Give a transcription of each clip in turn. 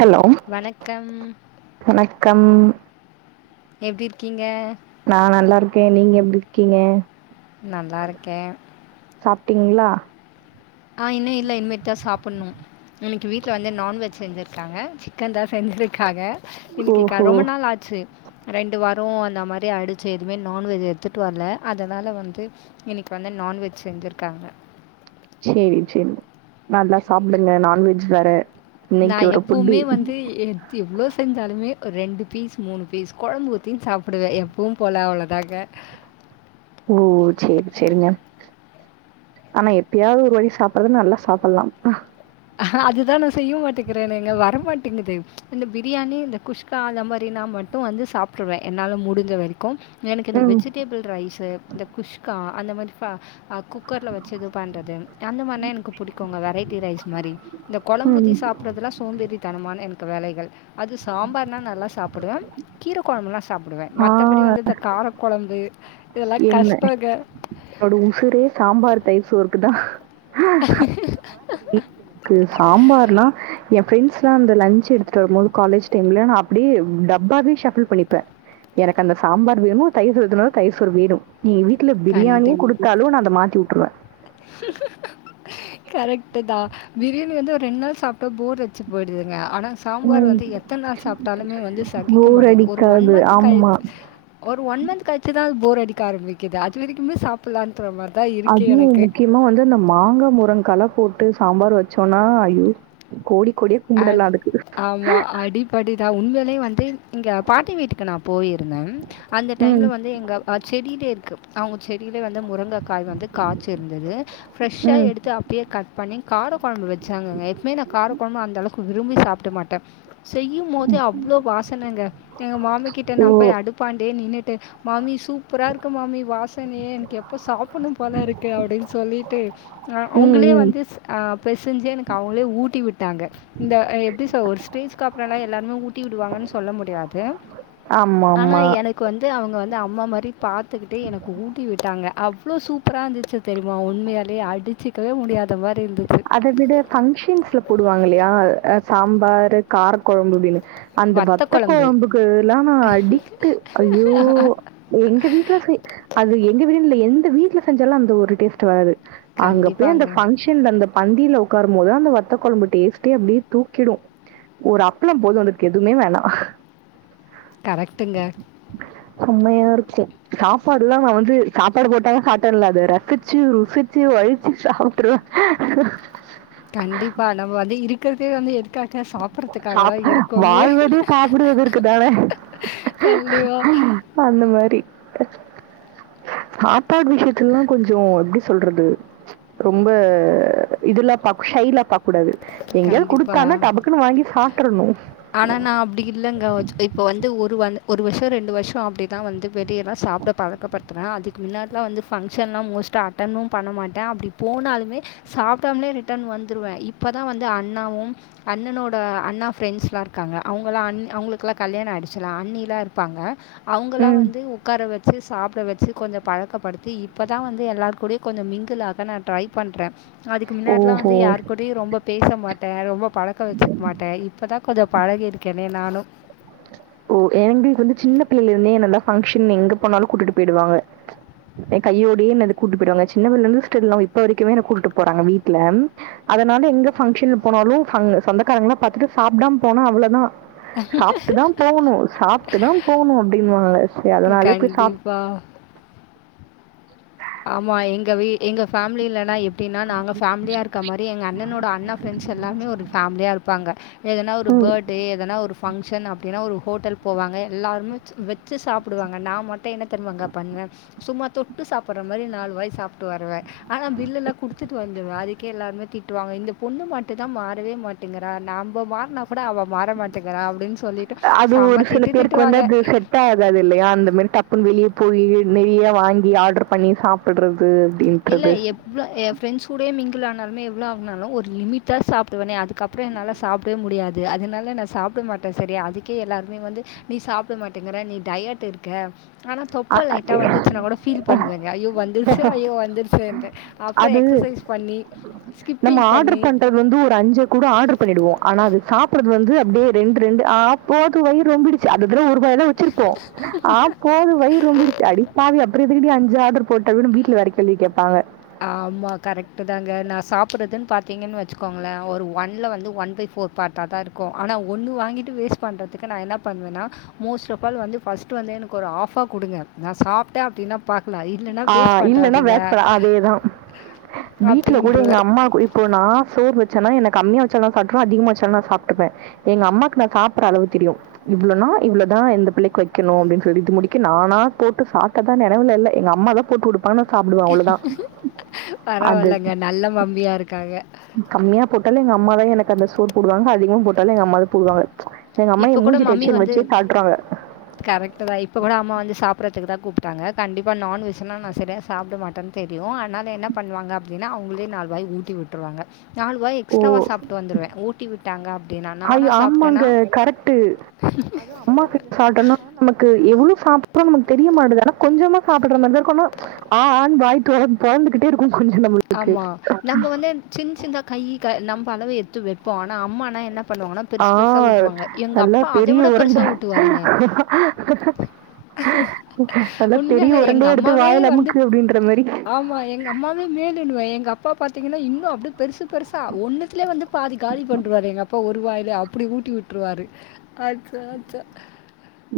Hello வணக்கம் வணக்கம் எப்படி இருக்கீங்க நான் நல்லா இருக்கேன் நீங்க எப்படி இருக்கீங்க நல்லா இருக்கேன் சாப்பிட்டீங்களா ஆஹ் இன்னு இல்லை இன்மே தான் சாப்பிட்ணும் இன்னைக்கு வீட்டில வந்து நான்வெஜ் செஞ்சுருக்காங்க சிக்கன் தான் செஞ்சுருக்காங்க இன்னிகிக்கா ஓஹோ ரொம்ப நாள் ஆச்சு ரெண்டு வாரோ அந்த மாதிரி ஆய்டிச்சு எதுவுமே நான்வெஜ் எடுத்துட்டு வரல அதனால் வந்து இன்னிக்கு வந்து நான்வெஜ் செஞ்சிருக்காங்க சேரி சேரி நல்லா சாப்பிடுங்க நான்வெஜ் வேற நா இன்னைக்கு ஒரு புட்டி எப்பவுமே வந்து எவ்ளோ செஞ்சாலுமே ஒரு ரெண்டு பீஸ் மூணு பீஸ் குழம்பு ஊத்தி சாப்டுவே எப்பவும் போல அவ்வளோதாங்க ஓ சேரி சேரிங்க ஆனா எப்பயாவது ஒரு வாட்டி சாப்படுறது நல்லா சாப்பிடலா ஆனா அதுதா நா செய்ய மாட்டேங்கிறேனேங்க வரமாட்டிங்குது இந்த பிரியாணி இந்த குஷ்கா அந்த மாறினா மட்டு வந்து சாப்ட்ருவே என்னால முடிஞ்ச வரைக்கும் எனக்கு இந்த ம் வெஜிடேபிள் ரைஸ்சு இந்த குஷ்கா அந்த மாரி குக்கர்ல வச்சு இது பண்றது அந்த மாரினா எனக்கு பிடிக்கும்ங்க வெரைட்டி ரைஸ் மாரி இந்த ம் கொழம்புத்தி சாப்பிறதுலா சோம்பேறி தனமான எனக்கு வேலைகள் அது சாம்பார்னா நல்லா சாப்பிடுவே கீரை கொழம்புன்னா சாப்பிடுவே ஆ மத்தபடி வந்து இந்த கார கொழம்பு என்ன என்னோட உசுரே சாம்பார் தயிர் சோருக்குதா [unintelligible] எனக்கு சாம்பார்ல்லா எ ஃப்ரெண்ட்ஸ்லா அந்த லஞ்சு எடுத்துட்டு வரும்போது காலேஜ் டைம்ல நா அப்டிய டப்பாவே ஷபிள் பண்ணிப்பே எனக்கு அந்த சாம்பார் வேணு தயிர்சோருதுனால தயிர்சோறு வேணு நீ எங்க வீட்ல பிரியாணியே கண்டிப் குடுத்தாலு நா அத மாத்தி விட்டுருவ கரெக்ட் தா பிரியாணி வந்து ஒரு ரெண்டு நாள் சாப்ட்டா போர் யடிச்சு போயிடுதுங்க ஆனா சாம்பார் ம். வந்து எத்த நாள் சாப்ட்டாலுமே வந்து சகிக்க மாட்டேங்குது ஒரு ஒன் மந்த் ஆம்மா கழிச்சு ஒரு ஒன் மந்த் கழிச்சுதா போர் அடிக்க ஆரம்பிக்குது அது வரைக்குமே சாப்பில்லான்னு மாத்துர மாரி தா இருக் அதுவா முக்கியோ இன்னு வந்து அந்த மாங்கா முருங்க்களா போட்டு சாம்பார் வச்சோம்னா ஐயயோ கோடி கோடியா கும்படல்லா அதுக்கு ஆமா அடிபடிதா உண்மையிலே வந்து இங்க பாட்டி வீட்டுக்கு நா போயிருந்தே அந்த ம், டைம்ல வந்து எங்க செடியிலே இருக்கு அவுங்க செடியில வந்து முருங்க முருங்ககாய் வந்து காய்சு இருந்தது ஃப்ரெஷ்சா ம். எடுத்து அப்ப ப்பே கட் பண்ணி கார கொழம்பு வச்சாங்கங்க எப்பவுமே நா கார கொழம்பு அந்தளவுக்கு விரும்பி சாப்ட்டமாட்டே செய்யு போதே அவ்ளோ வாசனங்க எங்க மாமி கிட்ட ஓ! நா போய் அடுப்பாண்டே நின்ட்டு மாமி சூப்பரா இருக்கு மாமி வாசனையே எனக்கு எப்ப சாப்பின்ணு போல இருக்கு அப்டின்னு சொல்லிட்டு ஆ ம், அவுங்களே ம். வந்து அ பெசஞ்சு எனக்கு அவுங்களே ஊட்டி விட்டாங்க இந்த எப்டி சொ ஒரு ஸ்டேஜ் அப்றோல்லா எல்லாருமே ஊட்டி விடுவாங்கன்னு சொல்ல முடியாது ஆனா ஆமாமா. எனக்கு வந்து அவுங்க வந்து அம்மா மாரி பாத்துக்கிட்டு எனக்கு ஊட்டி விட்டாங்க அவ்ளோ சூப்பரா இருந்துச்சு தெரியுமா உண்மையாலேயே அடிச்சுக்கவே முடியாத மாரி இருந்துச்சு அத விட பங்க்ஷன்ஸ்ல போடுவாங்க இல்லியா சாம்பாரு கார கொழம்பு அப்டின்னு அந்த வத்த கொழம்புக்குல்லா நா அடிக்ட் ஐயோ எங்க வீட்ல செய் அது எங்க வீடுனு இல்ல எந்த வீட்ல செஞ்சாலு அந்த ஒரு டேஸ்ட் வராது அங்க போய் அந்த கண்டிப்பாங்க ஃபங்க்ஷன்ல அந்த பந்தியில உக்காரும் போது அந்த வத்தக்க கொழம்பு டேஸ்ட்டே அப்டியே தூக்கிடு ஒரு அப்ளோ போது அதுக்கு எதுவுமே வேணா கரெக்டுங்க செமையா இருக்கு சாப்பாடு எல்லா நா வந்து சாப்பாடு போட்டா சாப்பிட்டல்லா அத ரசிச்சு ருசிச்சு வழிச்சு சாப்பிட்டுருவே [unintelligible] கண்டிப்பா நம்ம வந்து இருக்கிறதே வந்து எதுக்காக்க சாப் சாப் வாழ்வதே சாப்பிடுவதற்க்கு தானே கண்டிப்பாக அந்த மாரி சாப்பாடு விஷியத்துல்ல கொஞ்சோ எப்டி சொல்றது ரொம்ப இதுல்லா பாக் ஷைலா பாக் ககூடாது எங்கயாவுது கண்டிப்பா. குடுத்தானா டபுக்குன்னு வாங்கி சாப்ட்டறணு ஆனா நா அப்டி இலங்க இப்ப வந்து ஒரு ஒரு வருஷோ ரெண்டு வருஷோ அப்டிதா வந்து வெளியெல்லா சாப்டக் பழக்கப்படுத்துற அதுக்கு மின்னாடில்லா வந்து ஃபங்க்ஷன்லா மோஸ்ட்டா அட்டென்னு பண்ண மாட்டே அப்டி போனாலுமே சாப்டாமலே ரிட்டன் வந்துருவ இப்பதா வந்து அண்ணாவு அண்ணனோட அண்ணா ஃப்ரெண்ட்ஸ்லாருக்காங்க அவுங்களா அண் அவுங்ளுக்லா கல்யாணோ ஆய்டுச்சுலா அண்ணிலாருப்பாங்க அவுங்களா ம். வந்து உக்கார வச்சு சாப்ட வச்சு கொஞ்சோ பழக்கப்படுத்தி இப்ப தா வந்து எல்லார் கூடயு கொஞ்சோ மிங்குளாக நா ட்ரை பண்றே அதுக்கு முன்னாட்ல்லா ஓஹோ! வந்து யார் கூடயு ரொம்ப பேச மாட்டே ரொம்ப பழக்கோ வச்சுக் மாட்டே இப்பதா கொஞ்சொ பழகிருக்கேனே நானு ஓ ஏங்ளுக் வந்து சின்ன பிள்ளைலருந்தே என்னல்லா ஃபங்ஷன் எங்க போனாலு கூட்டிட் போய்டுவாங்க எ கையோடயே என்னது கூட்டு போய்டுவாங்க சின்ன பிள்ளலந்து ஸ்டில்நவ் இப்ப வரைக்குமே என்ன கூட்டுட்டு போறாங்க வீட்ல அதனால எங்க ஃபங்ஷனுக் போனாலு ஃப சொந்தக்காரங்ளா பாத்துட்டு சாப்டாம போனா அவ்ளதா ப்ட்டு தா போவனு சாப்ட்டு தா போனு அப்டின்வாங்க சே அதனாலே போய் சாப் வா ஆமா எங்க வீ எங்க ஃபேம்லிலனா எ ப்டினா நாங்க ஃபேம்லியாருக்க மாரி எங்க அண்ணனோட அண்ணா ஃப்ரெண்ட்ஸ் எல்லாமே ஒரு ஃபேம்லியாருப்பாங்க எதன்னா ஒரு ம். பேட் டே எதனா ஒரு ஃபங்ஷன் அப்டின்னா ஒரு ஹோட்டல் போவாங்க எல்லாருமேச்சு வச்சு சாப்டுவாங்க நா மட்டு என்ன தெர்மாங்க பண்வே சும்மா தொட்டு சாப் புற மாரி நாலுவாய் சாப்ட்டு வருவே ஆனா பில்லெல்லா குடுத்துட்டு வந்துருவே அது க்கே எல்லார்மே திட்டுவாங்க இந்த பொண்ணு மட்டு தா மாறவே மாட்டேங்கிறா நாம்ப மாற்னா கூட அவ மாற மாட்டேக்கிறா அப்டின் சொல்லிட்டு செம திட்டு திட்டுவாக காதாது இல்லயா அந்த மாரி டப்புன் வெளிய போயி நெறிய வாங்கி ஆட்ரு பண்ணி சாப் புட்றது அப்டின்ட்றது எவ்ள எ ஃப்ரெண்ட்ஸ் கூடே மிங்கிள் ஆனால்மே எவ்ளோ வாங்னாலு ஒரு லிமிட்டா சாப்டுவனே அதுக்க ப்றோ என்னால சாப்டே முடியாது அதனால நா சாப்ட மாட்டே செரி அதுக்கே எல்லாருமே வந்து நீ சாப்ட மாட்டேங்கிற நீ டயட்ருக்க ஆனா அ தொப்ப லைட்டா அது வந்துச்சுன்னா கூட ஃபீல் பண்வேங்க ஐயோ வந்துருச்சு ஐயோ வ ச்சேன்ட்டு அப்றோ அது எக்ஸசைஸ் பண்ணி ஸ்கிப்பிங் பண்ணி அது வந்து ஒரு அஞ்ச கூட ஆட்ரு பண்ணிடுவோ ஆனா அது சாப்புறது வந்து அப்டே ரெண்ரெண்டு ஆ போது வய்றொம்பிரு ச்சு அதுக்குனு ஒருபாய வச்சிருப்போ ஆ போது வய் ரொம்பிடுச்சு அடிப்பாவி அப்றோ எதுக்குடி அஞ்சு ஆர்டர் போட்ட அப்டினு வீட்ல வேற கேள்வி கேப்பாங்க ஆமா கரெக்ட்டு தாங்க நா சாப்புறதுன் பாத்தீங்கன் வச்சுக்கோங்ளே ஒரு ஒன்ல வந்து ஒன் பை ஃபோர் பார்ட்டா தாருக்கு ஆனா ஒன்னு வாங்கிட்டு வேஸ்ட் பண்றதுக்கு நா என்ன பண்வேணா மோஸ்ட்ஃப் ஆல் வந்து ஃபஸ்ட்டு வந்து எனக்கு ஒரு ஆஃபா குடுங்க நா சாப்ட்டே அப்டினா பாக்லா இல்லன்னா வேஸ்ட் பண்றாதீங்க இதா வீட்ல கூட அப்டின்ருவேன். எங்கம்மா கூ இப்போ நா சோற் வச்சேனா என கம்மியா வச்சாலு சாப்ட்ருவே அதிகமா வச்சாலு நா சாப்ட்டுப்பே எங்கம்மாக்கு நா சாப்புற அளவு தெரியு இவ்ளனா இவ்ளதா இந்த பிள்ளக்கி வெக்கனு அப்டின் சொல்லி இது முடிக்க நானா போட்டு சாப்ட்டதா நெனைவுல இல்ல எங்க அம்மா தா போட்டுவுடு தானா சாப்டுவே பரவால்லங்க நல்ல மம்மியாருக்காங்க கம்மியா போட்டாலு எங்க அம்மாதா எனக்கந்த சோற் போடுவாங்க அதிகமா போட்டாலு எங்க அம்மாதா போடுவாங்க எங்கம்மா இப்போ எ கூட மூஞ்சு மம்மி டென்ஷன் வந்து வச்சே காட்றாங்க கரெக்ட்டு தா இப்ப கூட அம்மா வந்து சாப்புறதுக்கு தா கூப்ட்டாங்க கண்டிப்பா நான்வெஜ்னா நா செரியா சாப்டமாட்டன் தெரியு ஆனால என்ன பண்வாங்க அப்டின்னா அவுங்ளே நால் வாய் ஊட்டி வுட்ருவாங்க நாலுவாய் ஓ! எக்ஸ்ட்டாவா சாப்ட்டு வந்துருவே ஊட்டி விட்டாங்க அப்டின்னா ஐயோ! நானா சாப்ட்டென்னா ஆமாங்க. கரெக்ட்டு. அது அம்மா கைல சாப்ட்டொனா நமக்கு எவ்ளோ சாப்றோ நமக்கு தெரிய மாட்டுது ஆனா கொஞ்சமா சாப்டுற மாரி தா இருக்கு ஆனா ஆ ஆன் வாய் தொ பொளந்துகிட்டே இருக்கு கொஞ்சோ நம்மளுக்கு வந்து சின் சின்தா கையி நம்ம அளவு எடுத்து வைப்போ ஆனா அம்மானா என்ன பண்ணுவாங்கன்னா ஆ பெருசு பெருசா ஊட்டுவாங்க எங்க நல்லா அப்பா அத பெரிய விட உருண்ட பெருசா ஊட்டுவாருங்க நல்லா பெரிய உண்மயால எங்க உருண்டையா எடுத்து அம்மாவே வாயில வந்து அமுக்கு அப்டின்ற மாரி ஆமா எங்க அம்மாவே மேலுன்னுவ எங்க அப்பா பாத்தீங்கன்னா இன்னு அப்டி பெருசு பெருசா ஒன்னுத்லே வந்து பாதி காலி பண்ருவாரு எங்க அப் பா ஒருவாயில அப்டி ஊட்டி விட்டுருவாரு அச்சோ அச்சோ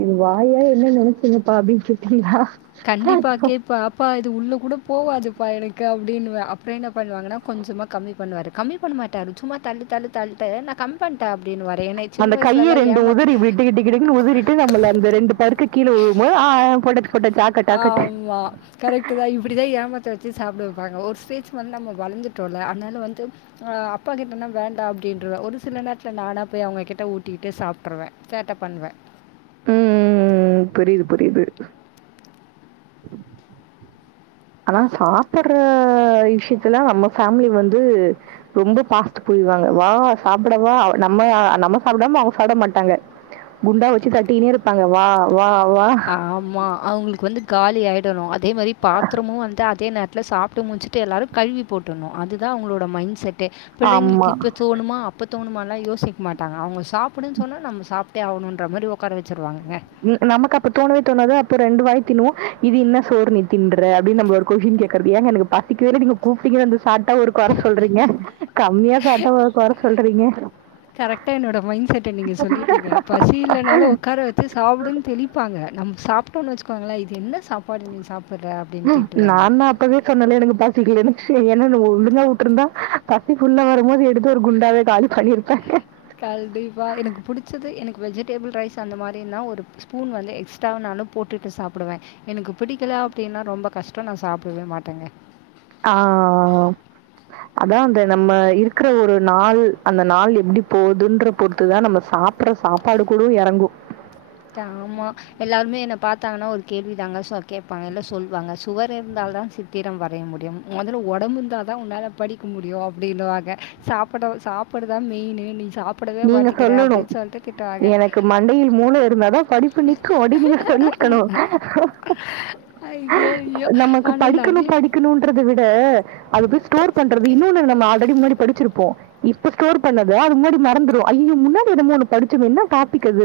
இது வாயா என்ன நெனச்சிங்கப்பா அப்டின்னு கேட்டியா கண்டிப்பா கேப் ப்ப அப்பா இது உள்ள கூட போவாதுப்பா எனக்கு அப்டின்னுவ அப்புறோ என்ன பண்ணுவாங்கன்னா கொஞ்சமா கம்மி பண்ணுவாரு கம்மி பண்ண மாட்டாரு சும்மா தள்ளு தள்ளு தள்ட்டு நா கம்மி பண்ட்டே அப்டின் வாரு என்னய சின்ன வயசுலல்லா ஏமாத் கிடு கிடுக்னு உதிரிட்டு நம்ள அந்த ரெண்டு பருக்க கீழ உழும் போது ஆ ஆ போட்டாச்சி போட்டாச்சி ஆமா கரெக்ட் தா இப்டிதா ஏமத்த வச்சு சாப்ட வெப்பாங்க ஒரு ஸ்டேஜ் வந்து நம்ம வளர்ந்துட்டோல அதனால வந்து ஆ அப்பா கிட்டனா வேண்டா அப்டின்றுவே ஒரு சில நேரத்துல நானா போய் அவுங்க கிட்ட ஊட்டிகிட்டு சாப்ட்ருவே சேட்ட பண்ணுவ ம் ம் ம் புரிது புரிது ஆனா சாப்புற விஷ்யத்துல நம்ம ஃபேம்லி வந்து ரொம்ப ஃபாஸ்ட் போய்ருவாங்க வா சாப்டவா நம்ம நம்ம சாப்டாம அவுங்க சாப்ட மாட்டாங்க குண்டா வச்சு தட்டினே இருப்பாங்க வா வா வா ஆமா அவுங்களுக்கு வந்து காலி ஆயிடணு அதே மாரி பாத்ரமு வந்து அதே நேரத்துல சாப்ட்டு முச்சு ட்டு எல்லாரு கழுவி போட்றணு அதுதா அவுங்களோட மைண்ட் செட்டே ஆமா. பிள்ளைங்ளுக்கு இப்ப தோணுமா அப்ப தோணுமாலா யோசிக்கமாட்டங்க அவுங்க சாப்டுன்னு சொன்னா நம்ம சாப் ட்டே ஆவுனுன்ற மாரி ஒட்கார வச்சிருவாங்கங்க நமக்கு அப்ப தோணவே தோணாது அப்ப ரெண்டு வாய் திண்ணுவோ இது என்ன சோர் நீ தின்ற அப்டின்னு நம்மள ஒரு கொஸ்டின் கேக்றது ஏங்க எனக்கு பசிக்கவே இல்ல நீங்க கூப்டிங்கன் வந்து சாப்டா கொற சொல்றீங்க கம்மியா சாப்ட்டா ஒரு கொற சொல்றீங்க கரெக்டா என்னோட மைண்ட் செட்ட நீங்க சொல்லிட்டீங்க பசி இல்லனாலு ஒக்கார வச் ச்சி சாப்டுன்னு தெளிப்பாங்க நம்ம சாப்ட்டோன்னு வச்சுக்கோங்களே இது என்ன சாப்பாடு நீ சாப்புட்ற ம் நான்தா அப் ப்பவே சொன்னல எனக்கு பசிக்லனு ஏனா நீ ஒழுங்கா உட்டுருந்தா பசி ஃபுல்லா வரும்போது எடுத்து ஒரு குண்டாவே காலி பண்ணிருப்ப கண்டிப்பா எனக்கு புடிச்சது எனக்கு வெஜிடேபிள் ரைஸ் அந்த மாரின்னா ஒரு ஸ்பூன் வந்து எக்ஸ்ட்ரா நானு போட்டுட்டு சாப்டுவே எனக்கு பிடிக்கல அப்டின்னா ரொம்ப கஷ்ட நா சாப்டவே மாட்டேங்க ஆ அதா அந்த நம்ம இருக்கிற ஒரு நாள் அந்த நாள் எப்டி போதுன்ற பொறுத்துதா நம்ம சாப் ப்புற சாப்பாடு கூட எறங்கு ஆமா எல்லாருமே என்ன பாத்தாங்கன்னா ஒரு கேள்வி தாங்க ச கேட்பாங்க இல்ல சொல்வாங்க சுவர் இருந்தால்தா சித் திரம் வரைய முடியும் மொதல்ல ஒடம்பு இருந்தாதா ஒன்னால படிக்க முடியு அப்டின்னுவாங்க சாப்ட சாப்டதா மெயினு நீ சாப் நீங்க சொல்லணு எனக்கு மண்டையில் மூள இருந்தாதா படிப்பு நிக்கு அப்டி நீங்க சொல்லிருக்கணு ஐய்யோ ஐயோ ஆனா நா க்குனு படிக்கணுன்றத விட அதுக்கு ஸ்டோர் பண்றது இன்னொன்னு நம்ம ஆல்ரெடி முன்னாடி படிச்சிருப்போ இப்ப ஸ்டோர் பண்ணது அது முன்னாடி மறந்து டு ஐய்யோ முன்னாடி என்னமோ ஒன்னு படுச்சது என்ன டாபிக் அது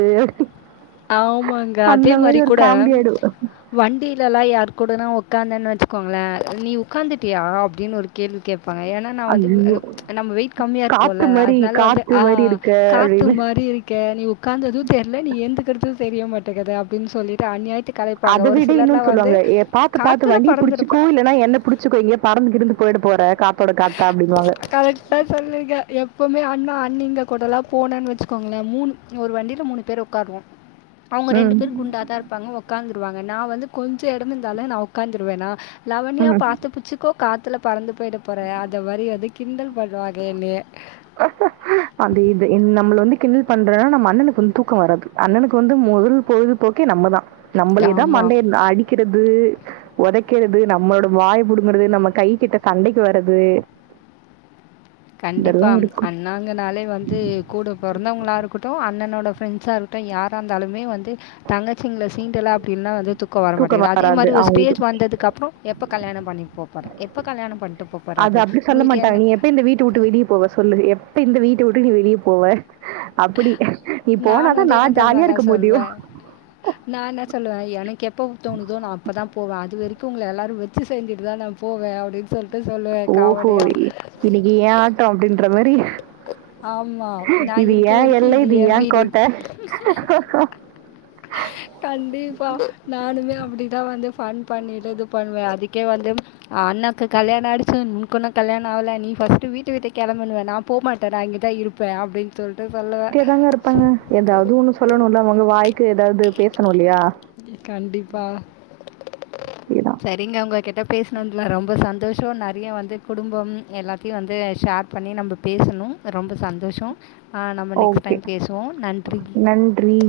ஆமாங்க அதே அந்த மாரி ஒரு கூட காமெடி ஆயிடும். வண்டியில எல்லா யாரு கூடனா உக்காந்தேனு வச்சுக்கோங்களே நீ உக்காந்துட்டு யா அப்டின்னு ஒரு கேள்வி கேப்பாங்க ஏனா நா வந்து ஐயோ! நம்ம வெயிட் கம்மியா காத்து இருக்கோல மாரி, அதுனால வந்து காத்து ஆ மாரி இருக்க காத்து அப்படின்னு. மாரி இருக் கே நீ உக்காந்தது தெர்ல நீ எந்துக்கறது தெர்ய மாட்டேங்கது அப்டின்னு சொல்லிட்டு அநியாயத் அத விட இன்னுன்னு சொல்லுவாங்க பாத்து பாத்து "காத்துல வண்டிள புடுச்சுக்கோ பறந்துருப்ப." இல்லென்னா என்ன புடுச்சுக்கோ எங்கயாது பறந்து கேறந்து போயிட போற காத்தோட காத்தா அப்டின்னுவாங்க கரெக்டா சொல்லிருக்க எப்பமே அண்ணா அண்ணிங்க கூடலா போனேன்னு வச்சுக்கோங்களே மூணு ஒரு வண்டியில மூணு பேரு உக்காருவோ அவ்ங்க ரெண்டு ம். பேரு குண்டாதா இருப்பாங்க உக்காந்துருவாங்க நா வந்து கொஞ்சோ எடந்துருந்தாலு நா உக்காந்துருவேன்னா லவனியா ம். பாத்து பிச்சுக்கோ காத்துல பறந்து போய்ட போற அ மாதிரி வந்து கிண்டல் பண்ணுவாங்க என்னய அது இது நம்மள வந்து கிண்ணல் பண்றனா நம்ம அண்ணனுக்கு வந்து தூக்கோ வராது அண்ணனுக்கு வந்து முதல் பொழுதுபோக்கே நம்மதா நம்மளேதா ஆமா மண்டைய அடி கிறது உதைக்கிறது நம்மளோட வாய புடுங்கறது நம்ம கை கிட்ட சண்டைக்கி வர்றது இதெல்லாம் கண்டிப்பாம் இருக்கும். அன் நாங்கனாலே வந்து கூட பொறந்தவ்ங்களா இருக்கட்டு அண்ணனோட ஃப்ரெண்ட்ஸா இருக்கட்டு யாரா இருந்தாலுமே வந்து தங்கச்சிங்கள சீண்டல்ல அப்டின்னா அதுது கோ வர தூக்கம் மாட்டேங்கது அதே வராது மாரி அவங்களுக்கு. ஸேஜ் வந்ததுக்கப்புறோ எப்ப கல்யாண பண்ணிக் போற எப்ப கல்யாணம் பண் அது அப்டி சொல்ல மாட்டாங்க நீ எப்ப இந்த வீட்ட வுட்டு வெளிய போவ சொல்லு எப்ப இந்த வீட்ட வுட்டு நீ வெளிய போவ அப்டி நீ நான் போனாதா நா ஜாலியா இருக்க முடியு நா என்ன சொல்லுவே எனக்கு எப்ப தோணுதோ நா அப்பதாம் போவே அது வரைக்கு உங்க எல்லாரு வச்சு செஞ்ச்ட்டு தா நா போவே அப்டின்னு சொல்லி ஓஹோ இன்னக்கி ஏ ஆட்டம் அப்டின்ற மாரி ஆமா. நான் இது இருக்க ஏ வரைக்கும் எல்லை இது என் ஏங் வீடு. கோட்ட கண்டிப்பா நானுமே அப்டி தா வந்து ஃபன் பண்ணிட்டு இது பண்ணுவே அதுக்கே வந்து அண்ணாகு கல்யணோ ஆய்டுச்சுனூக்கென்ன கல்யாணோ ஆவ்ல நீ ஃபஸ்ட்டு வீட்ட விட்டு கிளம்பண்ணுவ நா போவ்மாட்டே நா இங்க தா இருப்ப அப்டின்னு சொல்ட்டு சொல்லு அப்டியேதாங்க இருப்பாங்க ஏதாவ்து ஒன்னு சொல்லணு இல்ல அவ்ங்க வாய்க்குதாவ்து பேசணு இல்லயா கண்டிப்பா அதேதான். செ நீங்க அவ்ங்ககிட்ட பேசினதுல ரொம்ப சந்தோஷோ நெறைய வந்து குடும்பம் எல்லாத்தையு வந்து ஷேர் இது பண்ணி நம்ம பேசணு ரொம்ப சந்தோஷோ நம்ம நெக்ஸ்ட் ஓகே. டைம் பேசுவோ நன்றி நன்றி